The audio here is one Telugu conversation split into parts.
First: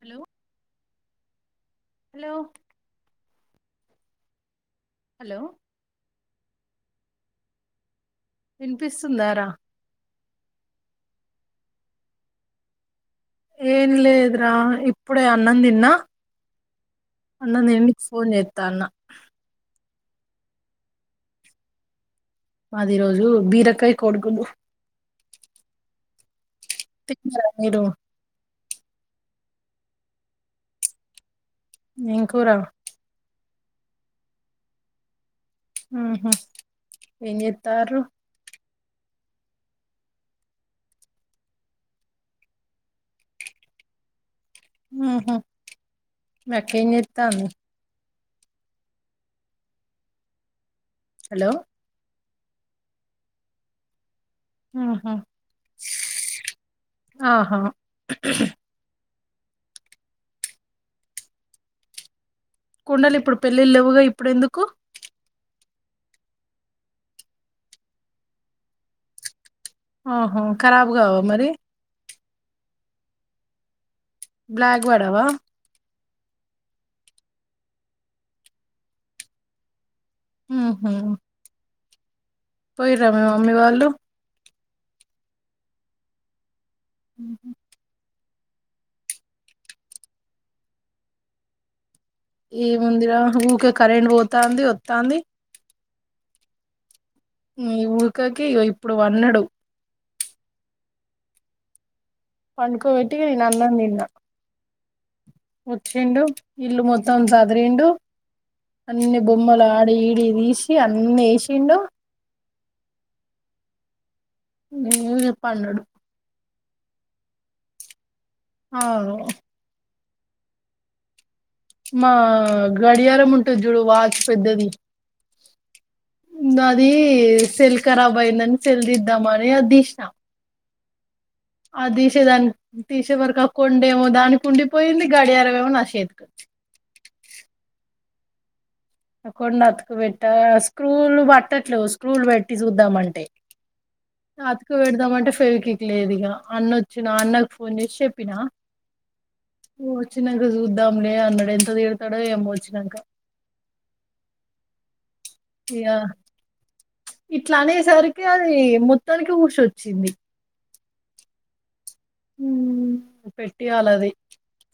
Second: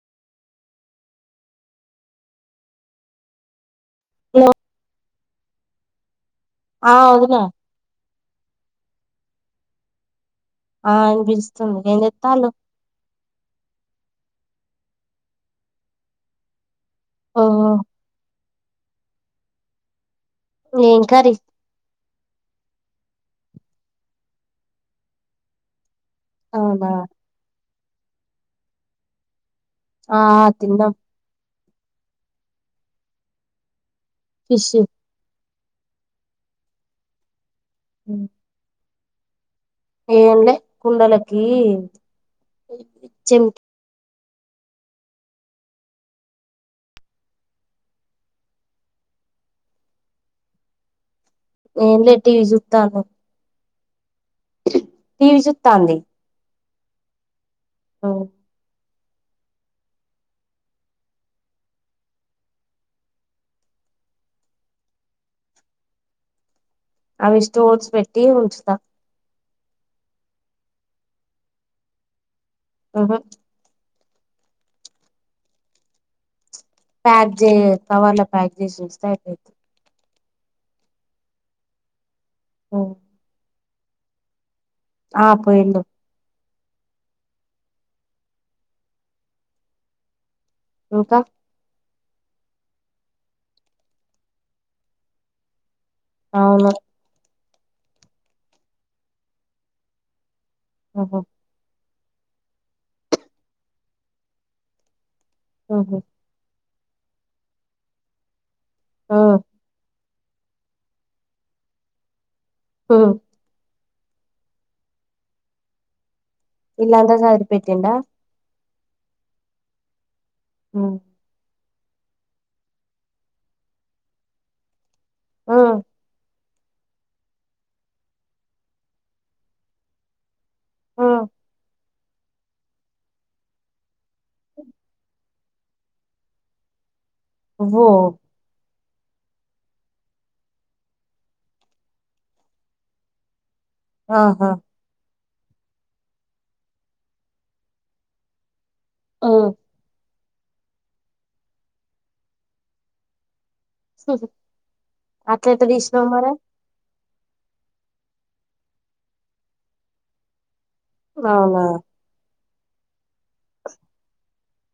హలో హలో హలో హలో ఆ ఉమ వినిపిస్తుందారా ఆ అనిపిస్తుంది ఏం చెత్తాలు ఏం లేదురా ఇప్పుడే అన్నం తిన్నా ఓ అన్నం తిని నీకు ఫోన్ చేత్తన్నా ఏం కర్రి? మాది ఈ రోజు బీరకాయ కోడిగుడ్డు అవునా పిచ్చరా మీరు ఆ తిన్నాం ఏం కూర? ఫిష్ ఆ హ ఏం జెత్తారు? ఏంలే కుండలకి చెం ఆహ మీ అక్క ఏం చేత్తంది? హలో ఏమిలే టీవీ చూత్తనం ఆహ టీవీ చూస్తాంది ఆహా అవ్ కుండలు ఇప్పుడు పెళ్ళిళ్ళ లేవుగా ఇప్పుడు ఎందుకు? అవి స్టోర్స్ పెట్టి ఉంచుతా ఆహో కరాబు కావా మరి ఆహ బ్లాక్ వాడవా? ప్యాక్ చే కవర్ ల ప్యాక్ చేసి వస్తా అయి ఆహ పోయిరా మీ మమ్మీ వాళ్ళు? ఆ పోయిండు ఉహ ఇంకా ఈ ముందిరా ఊకే కరెంట్ పోతంది వత్తంది అవును ఇ ఉడకకి ఇప్పుడు పన్నాడు ఓహో పండుకోబట్టి నేను అన్నం తిన్న ఉహు వచ్చిండు ఇల్లు మొత్తం సదరిండు ఆ అన్ని బొమ్మలు ఆడి ఈడి తీసి అన్ని వేసిండు ఆ నేను చెప్ప అన్నడు ఇల్లంతా చదిరి పెట్టిండ ఆవు హ మా గడియారం ఉంటది చూడు వాచ్ పెద్దది ఆ దాది సెల్ కరాబ్ అయిందని సెల్దిద్దామని అది తీసిన ఆ ఆ తీసేదానికి తీసే వరకు ఆ కొండేమో దానికిండిపోయింది. గాడియరవేమో నా చేతికి ఓహో కొన్ని అతుకుబెట్ట స్క్రూలు పట్టట్లేవు స్క్రూలు పెట్టి చూద్దాం అంటే ఆహా కు పెడదాం అంటే ఫెవికిక్ లేదు ఇగ అన్న వచ్చిన అన్నకు ఫోన్ చేసి చెప్పినా ఓ మ్మ్ వచ్చినంక చూద్దాంలే అన్నాడు ఎంత తిడతాడో ఏమో వచ్చినంక అట్లెట్ట తీసినావ్ మరి ఇట్ల అనేసరికి అది మొత్తానికి ఊషొచ్చింది అవునా మ్మ్ హు పెట్టియ్యాల అది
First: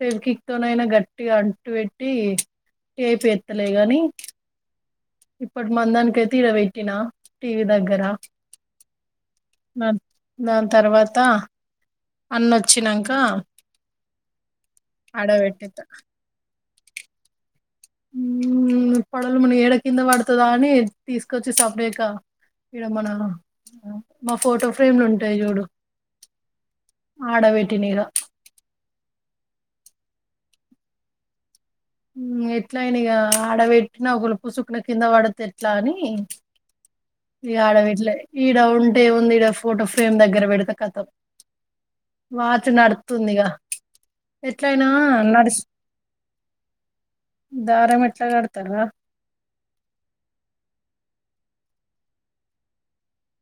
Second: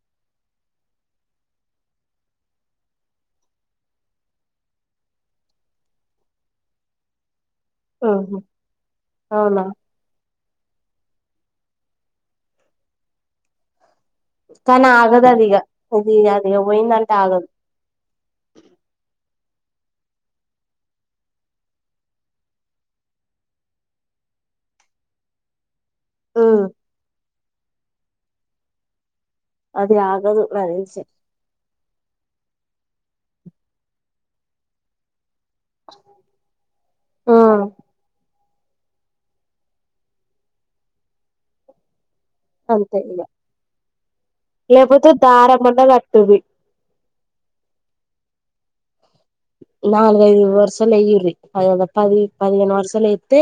సెవకిక్ తో నైనా గట్టిగా అంటు పెట్టి టేప్ ఎత్తలే గాని ఇప్పటి మన దానికి అయితే ఈడబెట్టినా టీ వీ దగ్గర ఉహు అవునా న దాని తర్వాత అన్న వచ్చినంక కానీ ఆగదది ఇగ అది అది పోయిందంటే ఆగదు మ్మ్ పొడలు మన ఏడ కింద పడుతుదో అని తీసుకొచ్చి సెపరేట్ గా ఈడ మన మా ఫోటో ఫ్రేమ్లు ఉంటాయి చూడు మ్మ్ ఆడపెట్టిన ఇగ అది ఆగదు నాకు తెలిసి మ్మ్ ఎట్లాయిన ఇగ ఆడబెట్టిన ఒకలుపు సుక్న కింద పడతరి ఇట్ల అని ఇగ ఉమ్ ఆడ పెట్టలే ఈడ ఉంటే ఉంది ఇడ ఫోటో ఫ్రేమ్ దగ్గర పెడితే కథం వాచ్ నడుతుంది ఇగ ఎట్లయినా నడుస్ తుంది దారమెట్ల కడతరు రా నాలు ఐదు వర్సలయ్యింది [inaudible] పది పదిహేను వర్సలైతే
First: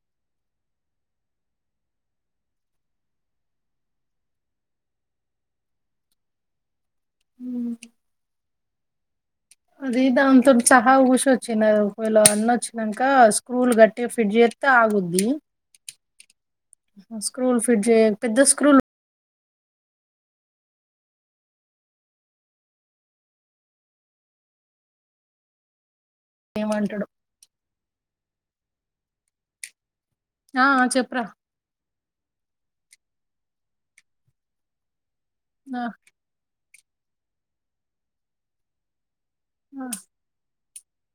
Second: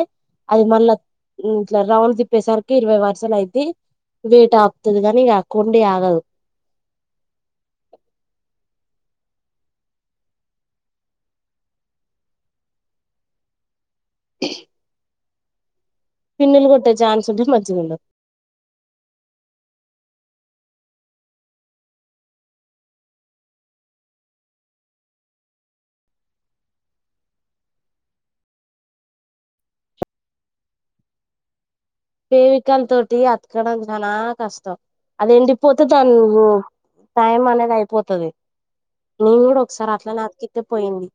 అది మళ్ళా ఇట్ల రౌండ్ తిప్పేసరికి ఇరవై వరుసలు అయితే లేట్ ఆపుతదిగానీ ఇగ కొండి ఆగదు మ్మ్ అది దాంతోటి సహా ఊసొచ్చింది ఆది ఒకవేళ అన్న వచ్చినంక స్క్రూలు గట్టి ఇగ ఫిట్ చెత్తే ఆగుద్ది పిన్నులు కొట్టే ఛాన్స్ ఉంటే స్క్రూల్ ఫిట్ మంచిగుండు చేయ పెద్ద స్క్రూల్ ఏమంటాడు ఆ చెప్పరా పేవకల తోటి అతకడం చాల కష్టం అది ఎండిపోతు తాను నువ్వు టైం అనేది అయిపోతది నేను కూడా ఒకసారి అట్లనే అతికిత్తే పోయింది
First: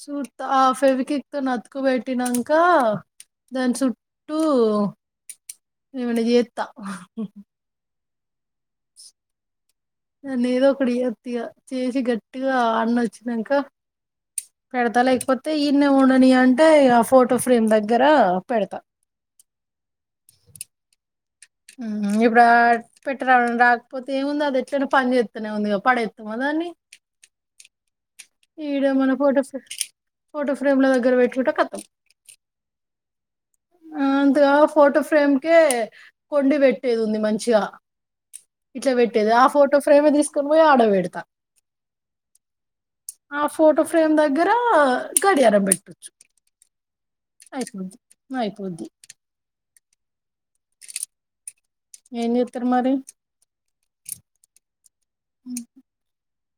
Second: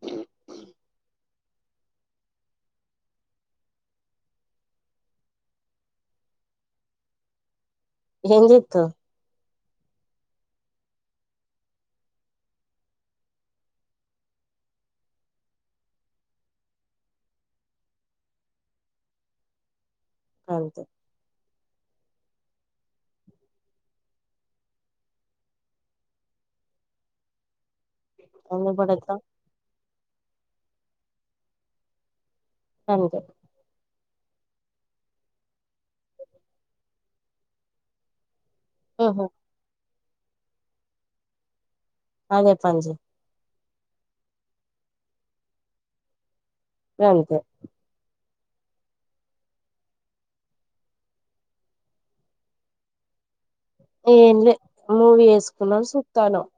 సూత్తో ఆ ఫెవికిక్ తో అతుకు పెట్టినంక దాని సుట్టూ ఏమన్న చెత్త ఏం చెత్తవ్ దాన్ని ఏదో ఒకటి చెత్త ఇగ చేసి గట్టిగా ఆన్న వచ్చినంక పెడతా లేకపోతే ఈన్నె ఉండని అంటే ఆ ఫోటో ఫ్రేమ్ దగ్గర పెడతా అంతే మ్మ్ ఇప్పుడాట్ పెట్టరా రాకపోతే ఏముంది అది ఎట్లానా పని చేస్తనే ఉందిగా పడేస్తామా దాన్ని ఎందుకు ఈడ మన పడేత్తావ్ ఫోటో ఫోటో ఫ్రేమ్ లో దగ్గర పెట్టింటే కతం అంతే అంతగా ఫోటో ఫ్రేమ్కే కొండి పెట్టేది ఉంది మంచిగా. ఇట్లా ఉహు పెట్టేది ఆ ఫోటో ఫ్రేమ్ తీసుకొని పోయి ఆడ పెడతా. అదే పని చెయ్. ఆ ఫోటో ఫ్రేమ్ దగ్గర గడియారం పెట్టొచ్చు. గంతే. అయిపోద్ది అయిపోద్ది. ఏం చెత్తరు మరి. ఏం లే మూవీ వేసుకున్నం చూత్తనామ్.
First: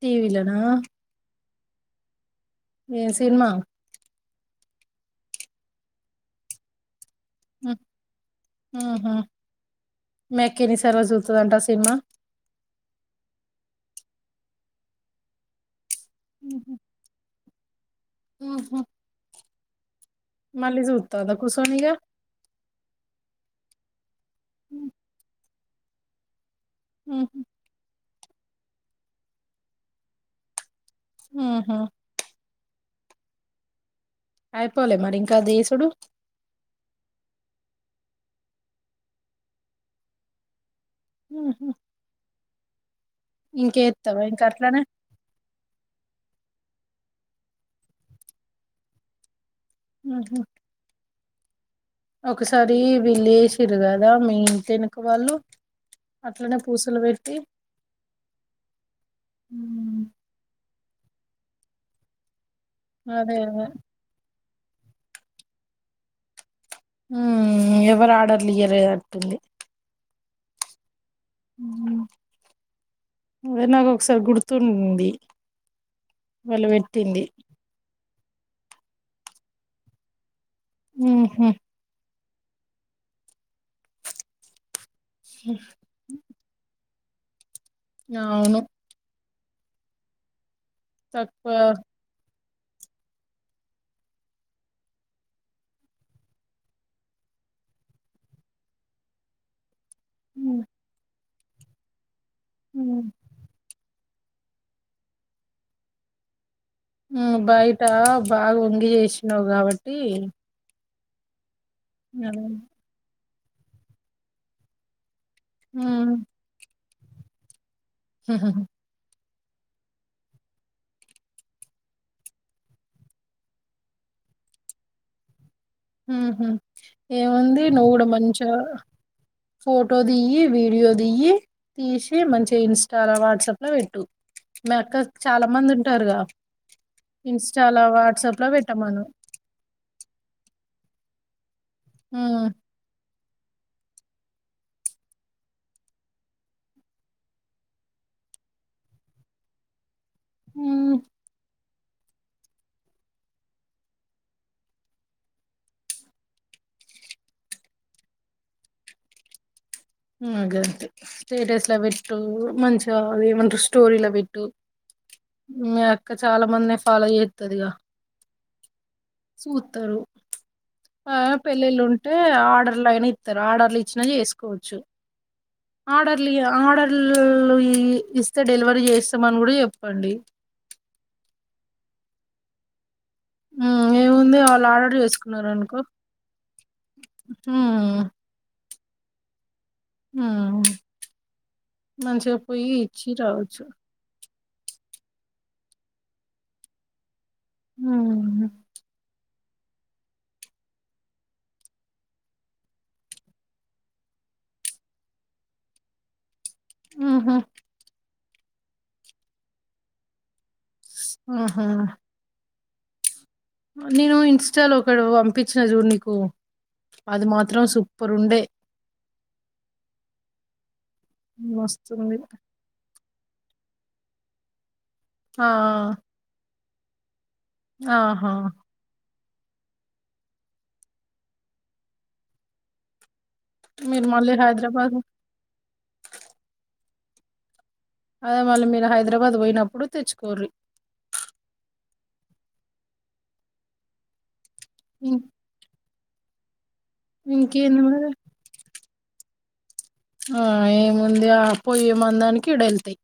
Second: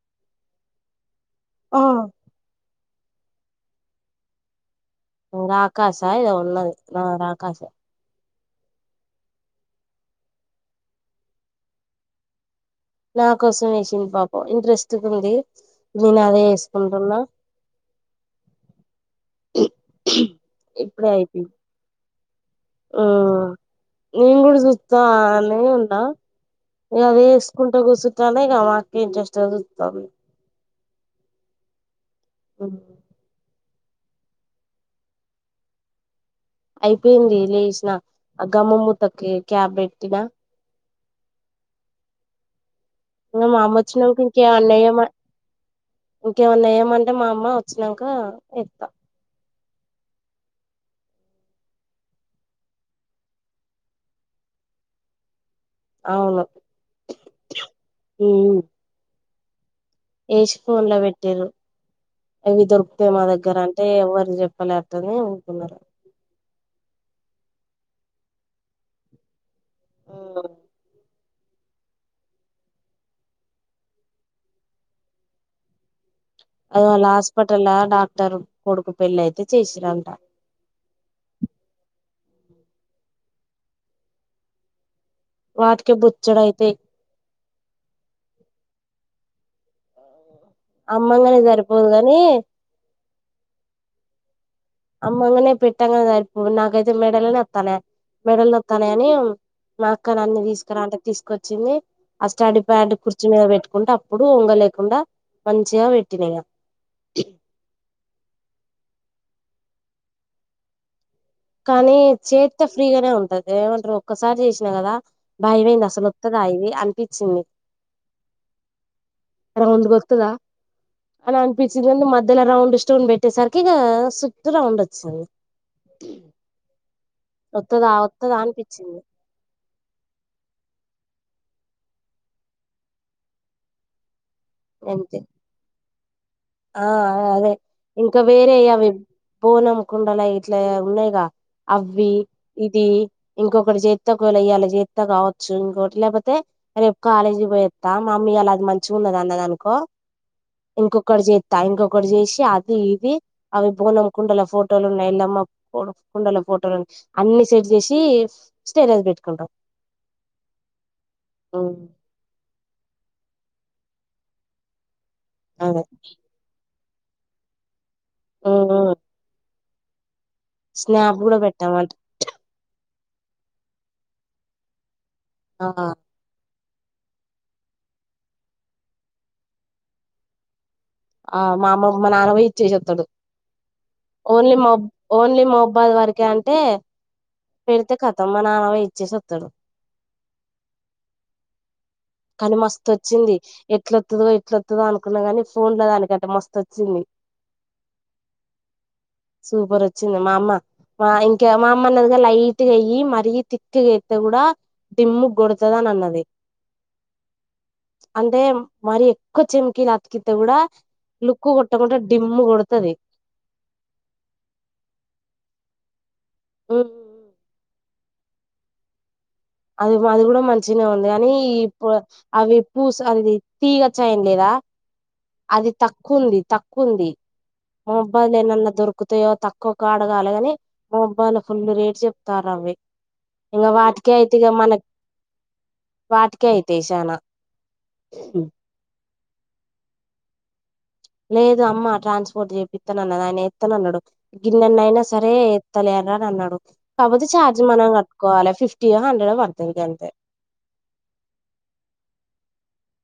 టీవీ లో నా. ఆ. ఏ సినిమా. రాకాశా ఇదొ ఉన్నది ఆ రాకాశ. మి అక్కా ఎన్ని సార్లు చుస్తుండంట సిమా. నా కోసం వేసింది పాపం ఇంట్రెస్ట్ ఉంది నేను అదే వేసుకుంటున్నా. ఊహు. ఇప్పుడ చూత్తందా ఐపి కూసోని ఇగ ఆ. నేను కూడా చూస్తా నే ఉన్నా ఇగ ఉహు వేస్. చకుంటూ కూర్చుంటాల ఇక మాకి ఇంట్రెస్ట్ చూస్తాం. ఊహు. అ అయిపోలే మరి ఇంకా దిసుడు. అయిపోయింది లేసిన ఆ గమ్మ మూతకి క్యాబ్ పెట్టినా. ఊహు. ఇంకా మామ ఇంకేత్తవా వచ్చినకు ఇంకే ఇంకా అట్లనే అన్నయ్యమా. ఇంకేమన్నా ఏయమంటే మా అమ్మ వచ్చినాక ఇస్తా. ఆహ. ఒకసారి వెళ్లే సిరు కదా మీ ఇంటి ఎనక వాళ్ళు. అవును అట్లనే పూసలు పెట్టి. వేసి ఫోన్ లో పెట్టారు అవి దొరికుతాయి మా అదే దగ్గర అదే అంటే ఎవరు చెప్. మళ్లీ అట్టనే ఉంటున్నారు. ఎవరు ఆర్డర్లు ఇయలేరట్ఉంది. ఆ అదే నాకు ఒకసారి గుర్తుంది. వాళ్ళు అది వాళ్ళ పెట్టింది హాస్పిటల్ డాక్టర్ కొడుకు పెళ్లి అయితే చేసిరంట. ఊహు. వాటిక బుచ్చడ అయితే. నవును. అమ్మంగానే తక్కువ సరిపోదు గాని. అమ్మ అంగనే పెట్టన్గనే సరిపో నాక అయితే మెడలి నత్తన మెడల్ నత్తన అని. మా అక్కను అన్ని తీసుకురా అంటే తీసుకోచ్చింది ఆ స్టడీ ప్యాడ్ కుర్చి మీద పెట్టుకుంటే అప్. ఇప్పుడు ఉంగ లేకుండా మంచిగా పెట్టిన ఇగ. ఆ బయట బాగా వంగి చేసినావు కాబట్టి. కానీ అలా చెత్తో ఫ్రీగానే ఉంటది ఏమంటారు ఒక్కసారి చేసినా కదా. భాయమయింది అసలు ఉహు వత్తుదా ఇవి అనిపించింది. హహ అర ఒంద గొతుదా అని అనిపించిందిండి మధ్యలో రౌండ్ స్టోన్ పెట్టేసరికి ఇక సుట్ రౌండ్ వచ్చింది హహ్మ్ ఏముంది వత్తదా నువ్గూడ వత్తదా మంచిగ అనిపించింది ఫోటో దిఇ వీడియో దిఇ తీసి మంచిగా ఇన్స్టాలో వాట్సాప్ లో పెట్టు మీఅక్కక్ అంతే చాలా మంది ఉంటారుగా ఆ అదే ఇన్స్టాలో ఇంకా వాట్సాప్ లో వేరే అవి పెట్టమను ఫోన్ అమ్కుండా నై ఇట్లా ఉన్నాయిగా అవ్వి ఇది ఇంకొకటి చేత్తేకోలా ఇయ్యాలి చేత్త కావచ్చు ఇంకొట్టి లేకపోతే రేపు కాలేజీకి పోయ్త మామ్మీ అలాది మంచిగా ఉన్నది అన్నదానుకో ఇంకొకటి చే ఇంకొకటి చేసి అది ఇది అవి బోనం కుండల ఫోటోలు ఉన్నాయి ఎల్లమ్మ కుండల ఫోటోలు ఉన్ అన్ని సెట్ చేసి స్టేటస్ పెట్టుకుంటాం నాదంతే ఉమ్, స్టేటస్ల బట్ టు మంచిగా అది ఏమంటారు స్టోరీలో పెట్టు అదే అక్క చాలా మంది పాలో చేతద్గా ఉ ఊ వుతారు ఆ కూడా పెళ్ళిలు పెట్టామంట ఉం తే ఆర్డర్లు అయిన ఇత్తరు ఆర్డర్లూ ఇచ్చిన చేసుకోవచ్చు ఆ ఆర్డర్ ట్ల ఆర్డర్ల్ ఇ ఇస్తే డెలివరీ చేస్తాం అని గుడా చెప్పండి ఆ మా అమ్మమ్ మా నానపోయి ఇచ్చేసీ ఒత్తడు ఉమ్ ఏముంది ఓన్లీ మ వాళ్ళు ఆర్డర్ ఓన్లీ చేసుకున్నారు అనుకో మహబ్బాద్ వరకే అంటే పెడితే ఉమ్ కాతం మా నాన్న పోయి ఇచ్చేసి వత్తడు హ్మ్ మంచిగా పోయి ఇచ్చి రావచ్చు ఇట్లొతదో ఇట్లొతదో అనుకున్నా గాని ఫోన్లో దానికంటే మస్తు వచ్చింది హ్మ్ సూపర్ వచ్చింది మా అమ్మ మ ఇంకే మా అమ్మ అన్నదిగా లైట్ గేయ్యి మరి థిక్ గేతే గుడా డిమ్ము గోడుత్దానన్నది ఉహా అంటే మరి ఎక్కువ చెమ్కీలు అతికితే గుడా లుక్కు ఉహు కొట్టకున్ట డిమ్మ్ కొడతది నేను ఇన్స్టాలో ఒకటి పంపించిన చూడు నీకు అది మాత్రం సుప్పర్ ఉండే అది అది కూడా మంచినే ఉంది గనీ ఈ మస్తుంది అవి పూస అది తీగ చైన్ లేదా ఆ అది తక్కువున్ది తక్కువుంద్ది ఆహా మొబైల్ ఎనన్న దొర్క్ క్కుతాయో తక్కువకాడగాలిగానిమొబైల్లో ఫుల్ రేట్ చెప్తరావి ఇగ మీరు వాటికే అయితే మళ్ళీ ఇగ మనక్ హైదరాబాద్ వాటికే ఐతాయిచన అదే మళ్ళీ మీరు హైదరాబాద్ పోయినప్పుడు తెచ్చుకోర్రి లేదు అమ్మ ట్రాన్స్పోర్ట్ చేపితనన్నది ఆయన ఎత్తనన్నాడు గిన్నెన్ని అయినా ఇం- సరే తలే అని అన్నాడు కాబోతే ఛార్జ్ ఇంకేంది మనం మరి కట్టుకోవాలి ఫిఫ్టీ ఒ హండ్రెడో పడుతది గంతే ఉ ఏముంది ఆ పోయే మందానికి ఇడ ఏళ్తయి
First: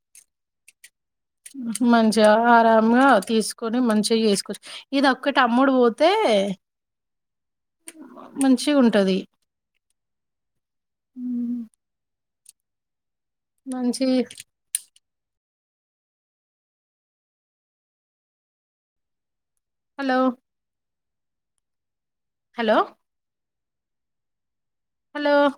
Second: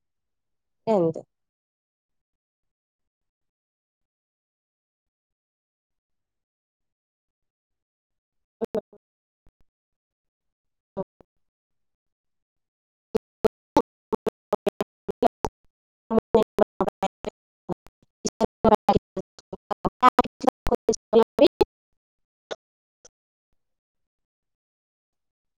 గంతే ఉ హు మంచిగా ఆరమ్మ్గా తీస్కొని మంచిగా చేస్కోవచ్చు ఇదొక్కటి అమ్ముడు బోతే మంచిగుంటది ఉమ్, మంచిది [unintelligible] హలో హలో హలో